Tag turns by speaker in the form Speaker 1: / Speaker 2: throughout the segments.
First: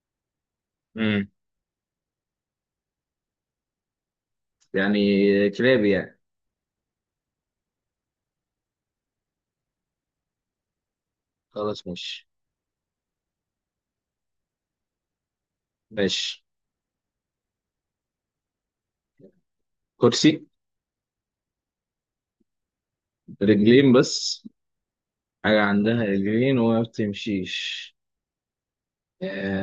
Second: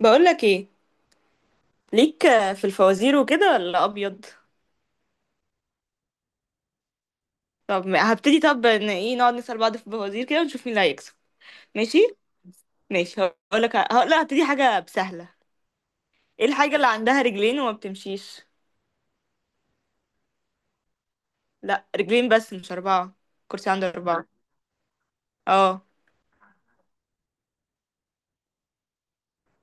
Speaker 1: بقولك ايه؟
Speaker 2: امم
Speaker 1: ليك في الفوازير وكده ولا ابيض؟
Speaker 2: يعني كلاب يعني.
Speaker 1: طب هبتدي. طب ان ايه، نقعد نسأل بعض في الفوازير كده ونشوف مين اللي هيكسب.
Speaker 2: خلاص
Speaker 1: ماشي،
Speaker 2: ماشي.
Speaker 1: ماشي. هقول، لا، هبتدي حاجة سهلة.
Speaker 2: ماشي.
Speaker 1: ايه الحاجة اللي عندها رجلين وما بتمشيش؟
Speaker 2: كرسي.
Speaker 1: لا، رجلين بس مش أربعة. الكرسي عنده
Speaker 2: رجلين
Speaker 1: أربعة.
Speaker 2: بس. حاجة
Speaker 1: اه،
Speaker 2: عندها رجلين وما بتمشيش.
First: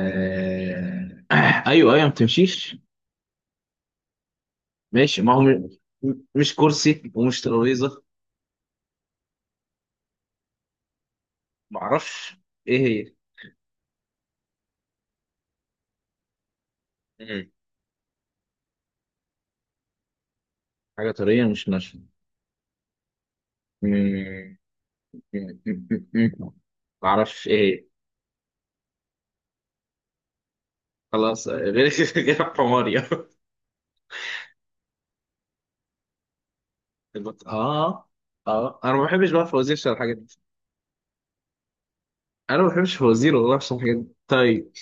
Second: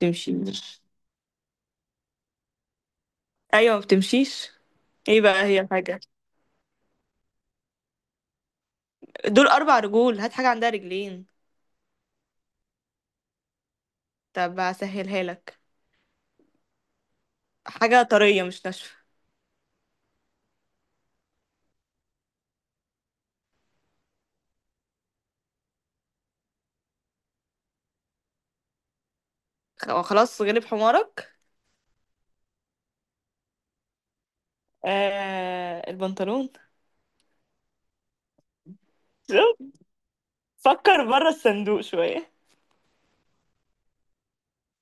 Speaker 1: بتمشي.
Speaker 2: ايوه ما بتمشيش.
Speaker 1: ايوه، ما بتمشيش. ايه
Speaker 2: ماشي ما هو.
Speaker 1: بقى هي الحاجة؟
Speaker 2: مش كرسي ومش ترابيزة.
Speaker 1: دول 4 رجول، هات حاجة عندها رجلين.
Speaker 2: معرفش ايه هي.
Speaker 1: طب هسهلها لك.
Speaker 2: مم.
Speaker 1: حاجة طرية مش ناشفة.
Speaker 2: حاجة طرية مش ناشفة. مم. معرفش ايه هي.
Speaker 1: خلاص، غلب حمارك.
Speaker 2: خلاص، غير غير حماري
Speaker 1: آه، البنطلون.
Speaker 2: اه اه، انا ما بحبش بقى فوازير الحاجات.
Speaker 1: فكر بره الصندوق شوية.
Speaker 2: انا ما بحبش فوازير والله، عشان الحاجات دي. طيب،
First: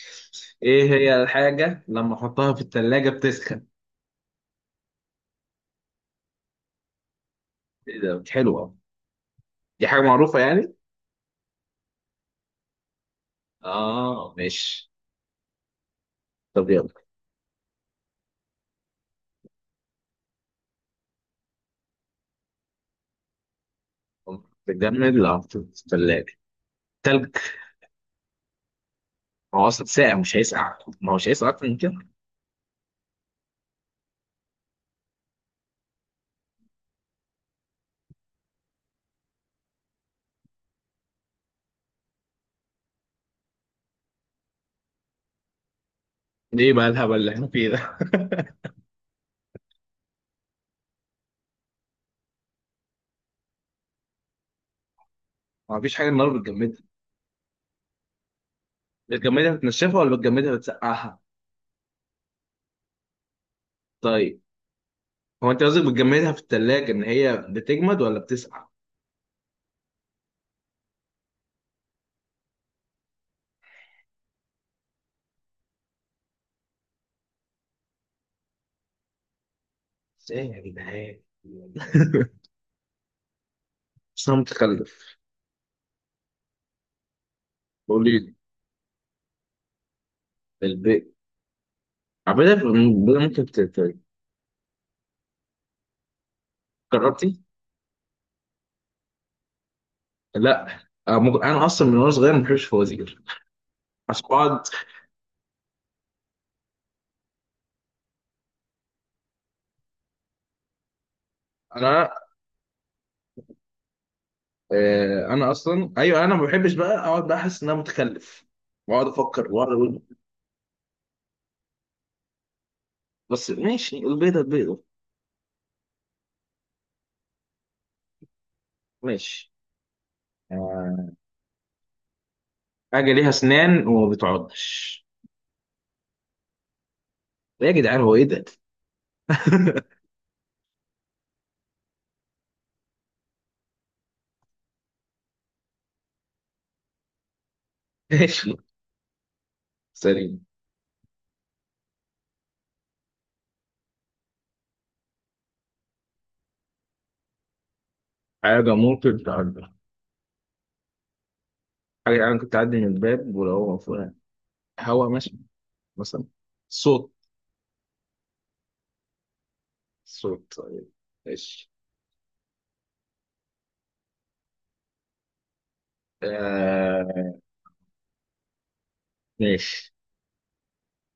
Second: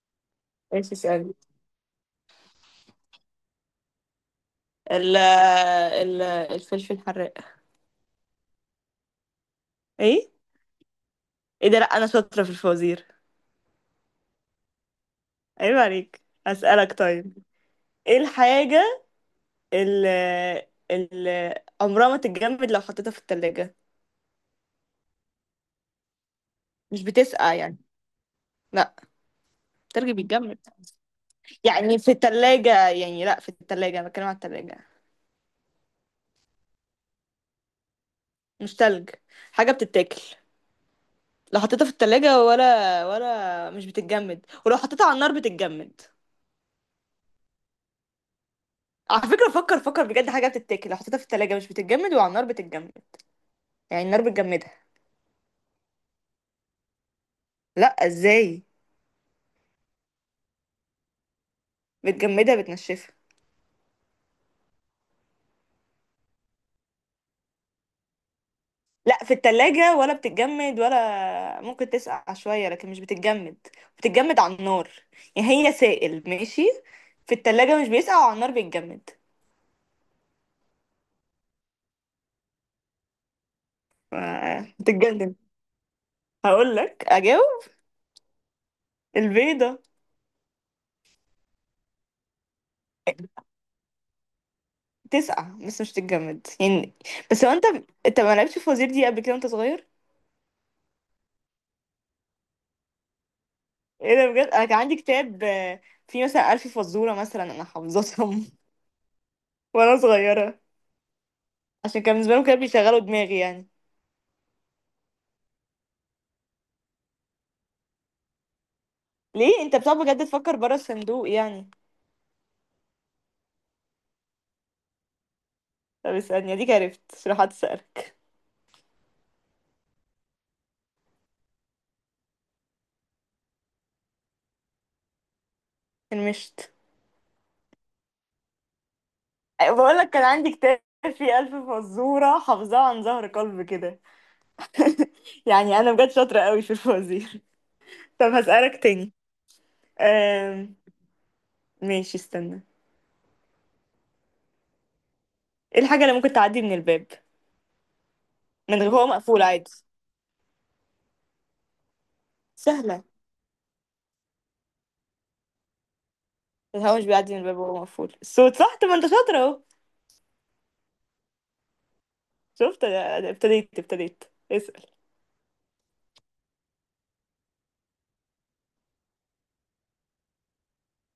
Speaker 2: ايه
Speaker 1: ايش؟
Speaker 2: هي
Speaker 1: اسألني.
Speaker 2: الحاجه لما احطها في الثلاجه بتسخن؟
Speaker 1: ال ال الفلفل الحراق.
Speaker 2: ايه ده، حلوه! دي حاجه
Speaker 1: ايه؟
Speaker 2: معروفه يعني.
Speaker 1: ايه ده؟ لا، انا شاطرة في الفوازير.
Speaker 2: اه ماشي.
Speaker 1: عيب عليك.
Speaker 2: طب يلا.
Speaker 1: اسألك طيب. ايه الحاجة اللي اللي عمرها ما تتجمد لو حطيتها في التلاجة؟
Speaker 2: بتجمد لو حطيت في الثلاجه؟
Speaker 1: مش
Speaker 2: تلج.
Speaker 1: بتسقع يعني. لا.
Speaker 2: ما هو اصلا
Speaker 1: التلج
Speaker 2: ساقع، مش
Speaker 1: بيتجمد
Speaker 2: هيسقع، ما هو مش هيسقع اكتر من كده.
Speaker 1: يعني في التلاجة، يعني لا، في التلاجة انا بتكلم على التلاجة، مش تلج. حاجة بتتاكل لو حطيتها في التلاجة ولا مش بتتجمد، ولو حطيتها على النار بتتجمد.
Speaker 2: ليه بقى الهبل اللي احنا فيه ده؟
Speaker 1: على فكرة، فكر فكر بجد، حاجة بتتاكل لو حطيتها في التلاجة مش بتتجمد وعلى النار بتتجمد، يعني النار بتجمدها.
Speaker 2: ما فيش حاجه النار بتجمدها.
Speaker 1: لا، ازاي
Speaker 2: بتجمدها بتنشفها ولا بتجمدها بتسقعها؟
Speaker 1: بتجمدها؟ بتنشفها.
Speaker 2: طيب. هو انت قصدك بتجمدها في الثلاجه ان هي بتجمد ولا بتسقع؟
Speaker 1: لا، في التلاجة ولا بتتجمد ولا ممكن تسقع شوية، لكن مش بتتجمد. بتتجمد على النار. يعني هي سائل ماشي، في التلاجة مش بيسقع وعلى النار بيتجمد.
Speaker 2: بس ايه يا جدعان؟ صمت
Speaker 1: آه،
Speaker 2: متخلف.
Speaker 1: بتتجمد. هقول لك، اجاوب.
Speaker 2: قولي لي.
Speaker 1: البيضة.
Speaker 2: البيت. عبيدة بدل. ممكن
Speaker 1: تسقع بس مش تتجمد يعني.
Speaker 2: جربتي؟
Speaker 1: بس هو انت، انت ما لعبتش في وزير دي قبل كده وانت صغير؟
Speaker 2: لا. انا اصلا من وانا صغير ما بحبش الفوازير
Speaker 1: ايه
Speaker 2: عشان
Speaker 1: ده بجد!
Speaker 2: اقعد.
Speaker 1: انا كان عندي كتاب، فيه مثلا ألف فزورة مثلا، انا حافظتهم وانا صغيرة، عشان
Speaker 2: انا
Speaker 1: كان بالنسبة لهم كانوا بيشغلوا دماغي يعني.
Speaker 2: انا اصلا، ايوه، انا ما بحبش بقى اقعد بقى احس ان انا متخلف واقعد افكر
Speaker 1: ليه
Speaker 2: واقعد
Speaker 1: انت بتقعد
Speaker 2: اقول.
Speaker 1: بجد تفكر بره الصندوق يعني؟
Speaker 2: بس ماشي، البيضه البيضه.
Speaker 1: طب اسألني. اديك عرفت، شرحت، اسألك.
Speaker 2: ماشي. آه، حاجه ليها اسنان وما بتعضش.
Speaker 1: المشت.
Speaker 2: إيه يا جدعان، هو ايه ده؟
Speaker 1: بقول لك كان عندي كتاب فيه 1000 فزورة، حافظاها عن ظهر قلب كده يعني انا بجد شاطرة قوي في الفوازير. طب
Speaker 2: ماشي
Speaker 1: هسألك تاني.
Speaker 2: سليم.
Speaker 1: آم، ماشي، استنى. ايه الحاجة اللي ممكن تعدي من الباب
Speaker 2: حاجه
Speaker 1: من غير هو
Speaker 2: ممكن
Speaker 1: مقفول
Speaker 2: تعدي.
Speaker 1: عادي؟
Speaker 2: حاجه انا كنت اعدي من
Speaker 1: سهلة.
Speaker 2: الباب ولو هو مقفول. هوا ماشي. مثلا
Speaker 1: الهوا مش
Speaker 2: صوت.
Speaker 1: بيعدي من الباب وهو مقفول. الصوت، صح؟ طب ما انت شاطر اهو.
Speaker 2: صوت طيب. ماشي.
Speaker 1: شفت؟ أنا ابتديت اسأل.
Speaker 2: آه ماشي.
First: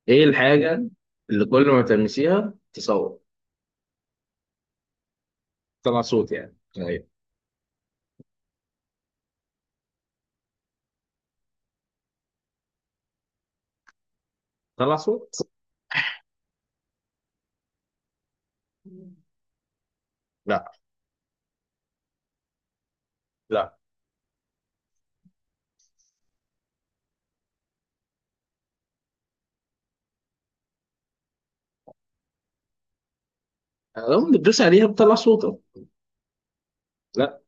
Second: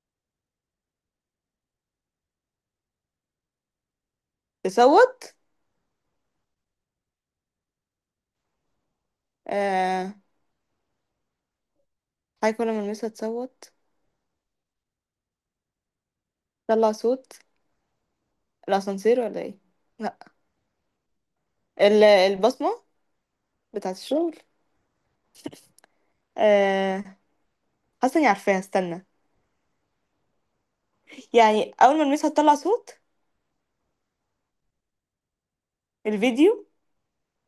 Speaker 2: ايه الحاجة اللي كل ما تلمسيها تصوت؟
Speaker 1: تصوت.
Speaker 2: تطلع صوت يعني، ايوه.
Speaker 1: آه، حاجة كل ما المسها تصوت.
Speaker 2: تطلع صوت.
Speaker 1: طلع صوت. الأسانسير، ولا ايه؟ لا.
Speaker 2: لا.
Speaker 1: البصمة
Speaker 2: لا
Speaker 1: بتاعة الشغل. آه، حاسة اني عارفاها، استنى. يعني أول ما المسها تطلع صوت.
Speaker 2: لو بتدوس عليها بتطلع صوت أهو.
Speaker 1: الفيديو.
Speaker 2: لا.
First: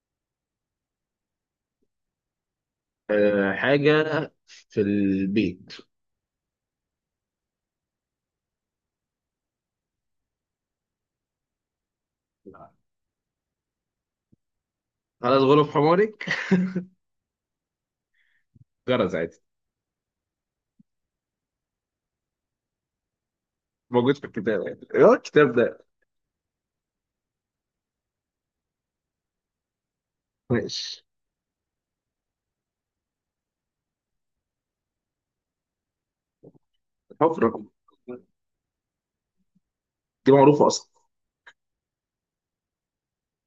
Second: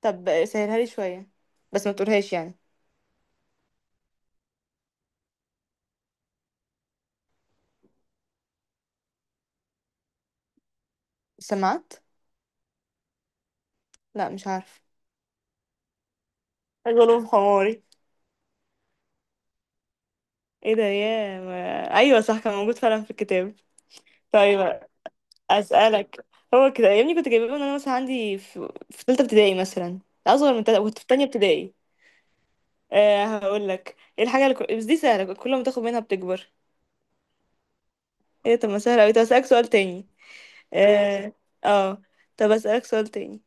Speaker 1: طب سهلها لي شوية، بس ما تقولهاش يعني.
Speaker 2: آه حاجة في البيت.
Speaker 1: السماعات.
Speaker 2: لا.
Speaker 1: لا، مش عارف.
Speaker 2: خلاص غلب حمارك
Speaker 1: غلوب حماري.
Speaker 2: جرس عادي.
Speaker 1: ايه ده يا ما... ايوه صح، كان موجود فعلا في الكتاب.
Speaker 2: موجود في الكتاب
Speaker 1: طيب،
Speaker 2: يعني، ايه هو الكتاب ده؟
Speaker 1: اسالك. هو كده يا ابني، كنت جايباه وانا مثلا عندي في ثالثه ابتدائي مثلا، اصغر من تالتة كنت
Speaker 2: ماشي.
Speaker 1: في تانية ابتدائي. أه، هقول لك. ايه الحاجه اللي بس دي سهله، كل ما تاخد منها بتكبر.
Speaker 2: حفرة.
Speaker 1: ايه؟ طب ما سهله قوي. طب اسالك سؤال تاني.
Speaker 2: دي معروفة أصلا.
Speaker 1: اه، اه. طب اسالك سؤال تاني.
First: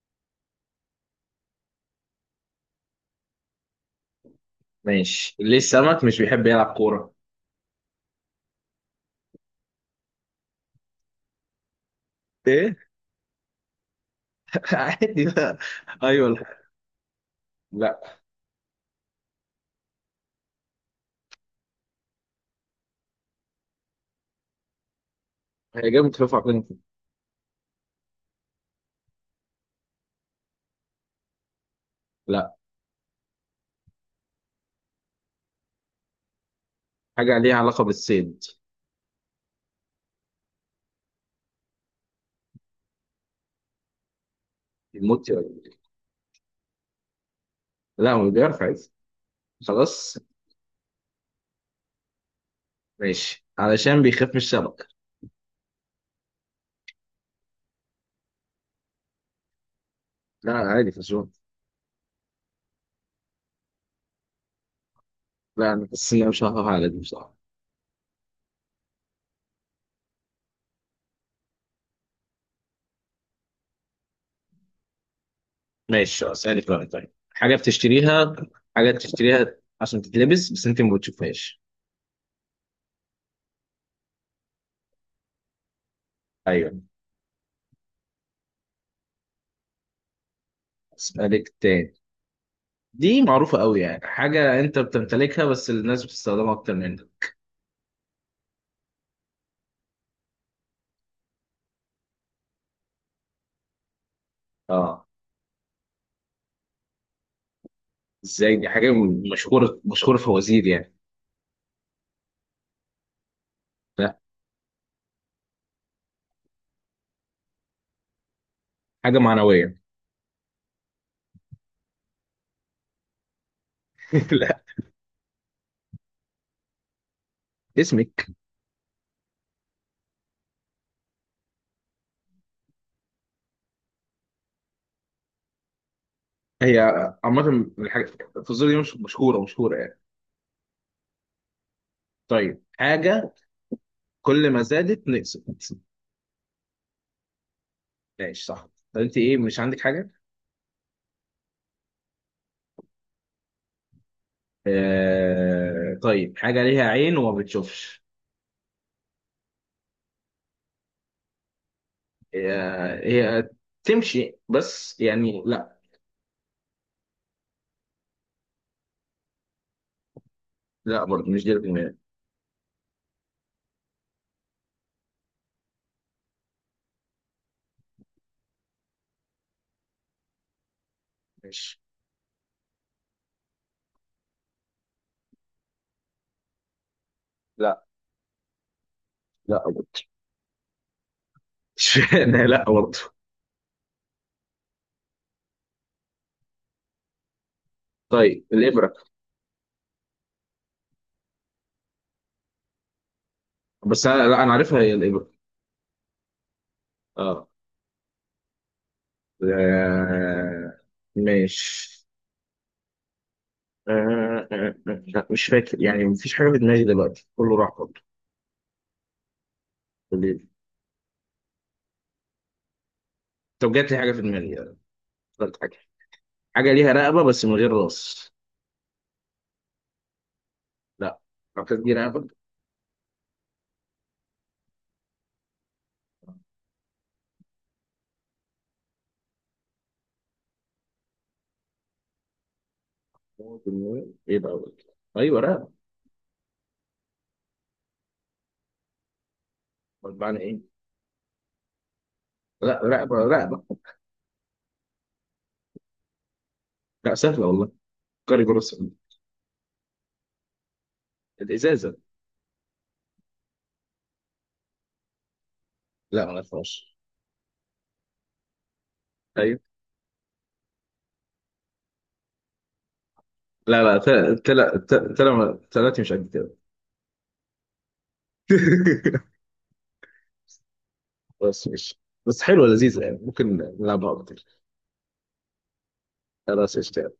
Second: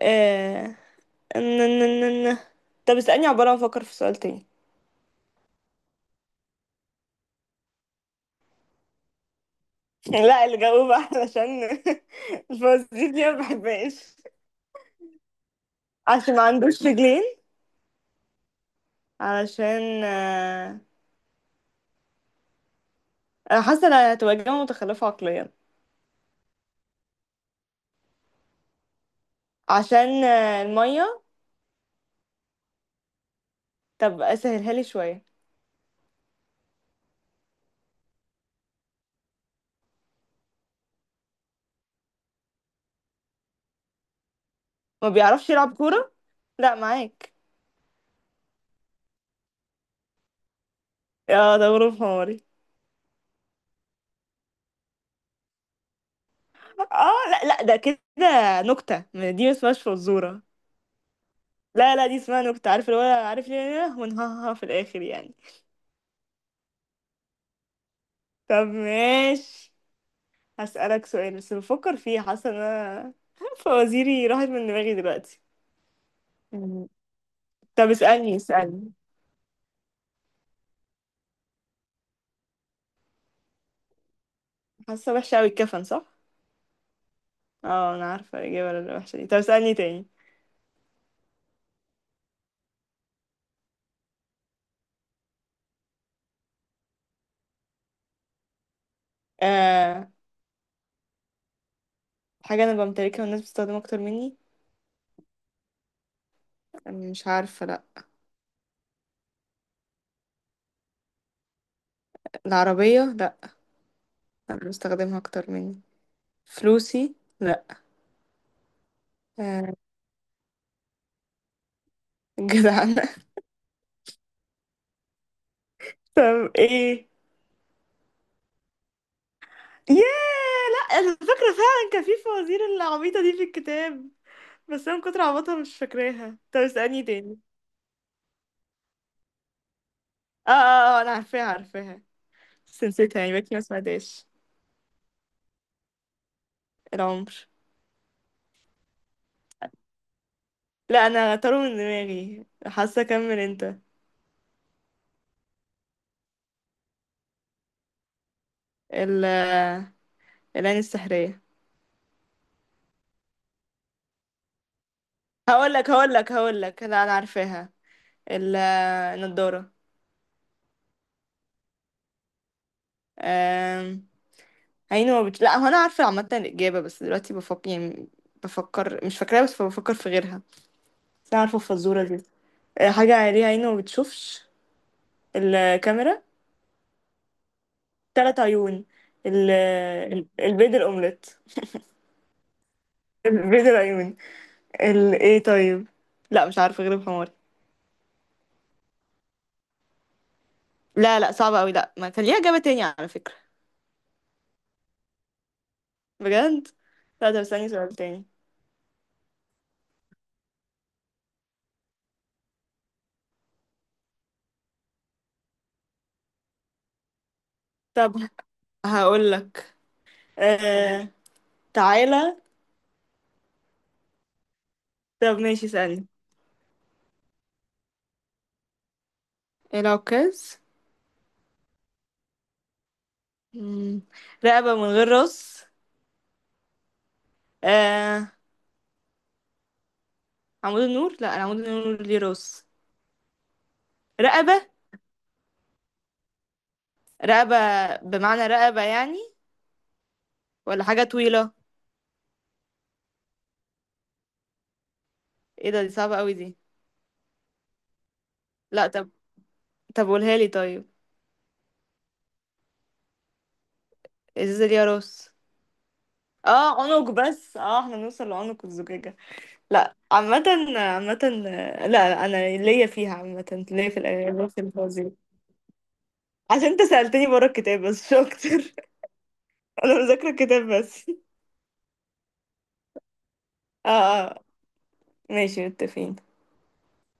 Speaker 1: أه... ن- ن- ن- ن- طب اسالني عباره ما افكر في سؤال تاني.
Speaker 2: ماشي. ليه السمك مش بيحب يلعب كورة؟
Speaker 1: لا، اللي جاوب علشان
Speaker 2: ايه
Speaker 1: الفوازير دي ما بحبهاش.
Speaker 2: عادي بقى. ايوه.
Speaker 1: عشان ما
Speaker 2: لا.
Speaker 1: عندوش رجلين.
Speaker 2: لا،
Speaker 1: علشان انا حاسه إن هتبقى اجابه متخلفه عقليا.
Speaker 2: هي جامد خفيف على فكرة.
Speaker 1: عشان المية.
Speaker 2: لا،
Speaker 1: طب اسهلها لي شوية.
Speaker 2: حاجة ليها علاقة بالصيد.
Speaker 1: ما
Speaker 2: الموت
Speaker 1: بيعرفش
Speaker 2: يعني.
Speaker 1: يلعب كورة. لا، معاك.
Speaker 2: لا هو بيعرف عادي. خلاص.
Speaker 1: اه، ده غروب حماري.
Speaker 2: ماشي، علشان بيخاف من الشبكة.
Speaker 1: اه، لا لا، ده كده نكتة. ما دي ما اسمهاش فزورة.
Speaker 2: لا عادي في الشغل.
Speaker 1: لا لا، دي اسمها نكتة، عارف اللي هو عارف ليه ونهاها في الآخر يعني.
Speaker 2: لا، أنا بس أنا مش هخاف على دي بصراحة.
Speaker 1: طب ماشي. هسألك سؤال، بس بفكر فيه. حاسة ان انا فوازيري راحت من دماغي دلوقتي.
Speaker 2: ماشي خلاص يعني. كمان،
Speaker 1: مم.
Speaker 2: طيب، حاجة
Speaker 1: طب اسألني،
Speaker 2: بتشتريها. حاجة
Speaker 1: اسألني.
Speaker 2: بتشتريها عشان تتلبس بس أنت ما بتشوفهاش.
Speaker 1: حاسة وحشة اوي، الكفن صح؟
Speaker 2: أيوه.
Speaker 1: اه، انا عارفة الإجابة الوحشة دي، طب اسألني تاني.
Speaker 2: أسألك تاني. دي معروفة أوي يعني. حاجة أنت بتمتلكها بس الناس بتستخدمها أكتر منك.
Speaker 1: آه، حاجة أنا بمتلكها والناس بتستخدمها أكتر مني.
Speaker 2: أه.
Speaker 1: مش عارفة، لأ.
Speaker 2: إزاي؟ دي حاجة مشهورة في وزير يعني.
Speaker 1: العربية لأ.
Speaker 2: لا.
Speaker 1: أنا بستخدمها أكتر مني. فلوسي لأ.
Speaker 2: حاجة
Speaker 1: آه،
Speaker 2: معنوية.
Speaker 1: جدعانة
Speaker 2: لا.
Speaker 1: طب إيه؟
Speaker 2: اسمك.
Speaker 1: ياه. لأ، أنا فاكرة فعلا كان في فوازير العبيطة دي في الكتاب، بس أنا من كتر عبطها مش فاكراها. طب
Speaker 2: هي
Speaker 1: اسألني تاني.
Speaker 2: عامة الحاجة الفاصوليا دي، مش مشهورة يعني.
Speaker 1: اه اه اه، أنا عارفاها عارفاها،
Speaker 2: طيب
Speaker 1: بس نسيتها يعني،
Speaker 2: حاجة
Speaker 1: بقيت ما سمعتهاش.
Speaker 2: كل ما زادت نقصت.
Speaker 1: العمر.
Speaker 2: ماشي صح. طب انت ايه، مش عندك حاجة؟
Speaker 1: لأ، أنا طاروا من دماغي. حاسة أكمل أنت.
Speaker 2: طيب، حاجة ليها عين وما بتشوفش.
Speaker 1: ال العين السحرية.
Speaker 2: هي تمشي بس يعني؟
Speaker 1: هقول
Speaker 2: لا.
Speaker 1: لك هقول لك هقول لك لا، انا عارفاها. ال- النضاره.
Speaker 2: لا برضه مش دي الجملة.
Speaker 1: أم، عيني ما بت... لا، هو انا عارفه عامه الاجابه، بس دلوقتي بفكر يعني، بفكر مش فاكراها، بس بفكر في غيرها، بس انا عارفه
Speaker 2: ماشي.
Speaker 1: الفزوره دي. أه، حاجه ليها عيني ما بتشوفش. الكاميرا.
Speaker 2: لا
Speaker 1: 3 عيون. ال...
Speaker 2: لا برضه.
Speaker 1: البيض الاومليت.
Speaker 2: اشمعنى؟ لا برضه.
Speaker 1: البيض العيون. ايه طيب، لا مش عارفه غير الحمار.
Speaker 2: طيب الإبرة.
Speaker 1: لا لا، صعبه قوي، لا، ما كان ليها اجابه تانية على فكره.
Speaker 2: بس انا، لا انا عارفها هي الإبرة.
Speaker 1: بجد. لا طب،
Speaker 2: اه.
Speaker 1: استني سؤال تاني.
Speaker 2: آه... ماشي. آه لا مش فاكر يعني، مفيش حاجة في دماغي دلوقتي كله راح برضه.
Speaker 1: طب هقول لك.
Speaker 2: بالليل.
Speaker 1: آه، تعالى.
Speaker 2: طب جات لي حاجة في دماغي.
Speaker 1: طب
Speaker 2: افتكرت
Speaker 1: ماشي،
Speaker 2: حاجة.
Speaker 1: اسألني.
Speaker 2: حاجة ليها رقبة بس من غير راس.
Speaker 1: العكاز.
Speaker 2: لا. أعتقد دي رقبة.
Speaker 1: مم. رقبة من غير راس. آه، عمود النور. لا، العمود النور ليه راس.
Speaker 2: إيه بقى
Speaker 1: رقبة.
Speaker 2: أقول لك؟ أيوه رقبة.
Speaker 1: رقبة، بمعنى رقبة يعني؟
Speaker 2: أمال معنى إيه؟
Speaker 1: ولا حاجة طويلة.
Speaker 2: لا، رقبة رقبة.
Speaker 1: ايه ده! دي صعبة قوي دي.
Speaker 2: لا سهلة والله. كاري جروس.
Speaker 1: لا طب. طب قولها لي طيب.
Speaker 2: الإزازة.
Speaker 1: ازازة ليها راس؟
Speaker 2: لا ما
Speaker 1: اه،
Speaker 2: عرفهاش.
Speaker 1: عنق بس، اه، احنا نوصل لعنق الزجاجة.
Speaker 2: أيوه.
Speaker 1: لا عامة. عامة، لا لا، انا ليا فيها عامة،
Speaker 2: لا
Speaker 1: ليا في
Speaker 2: لا، تل
Speaker 1: الأغاني في
Speaker 2: تل
Speaker 1: الفوازير.
Speaker 2: تل تل تلاتي مش قد كده.
Speaker 1: عشان انت سألتني بره الكتاب بس، مش اكتر. انا مذاكره الكتاب بس.
Speaker 2: بس مش بس حلوة لذيذة يعني، ممكن
Speaker 1: اه
Speaker 2: نلعبها أكتر.
Speaker 1: اه. ماشي، متفقين.
Speaker 2: خلاص قشطة.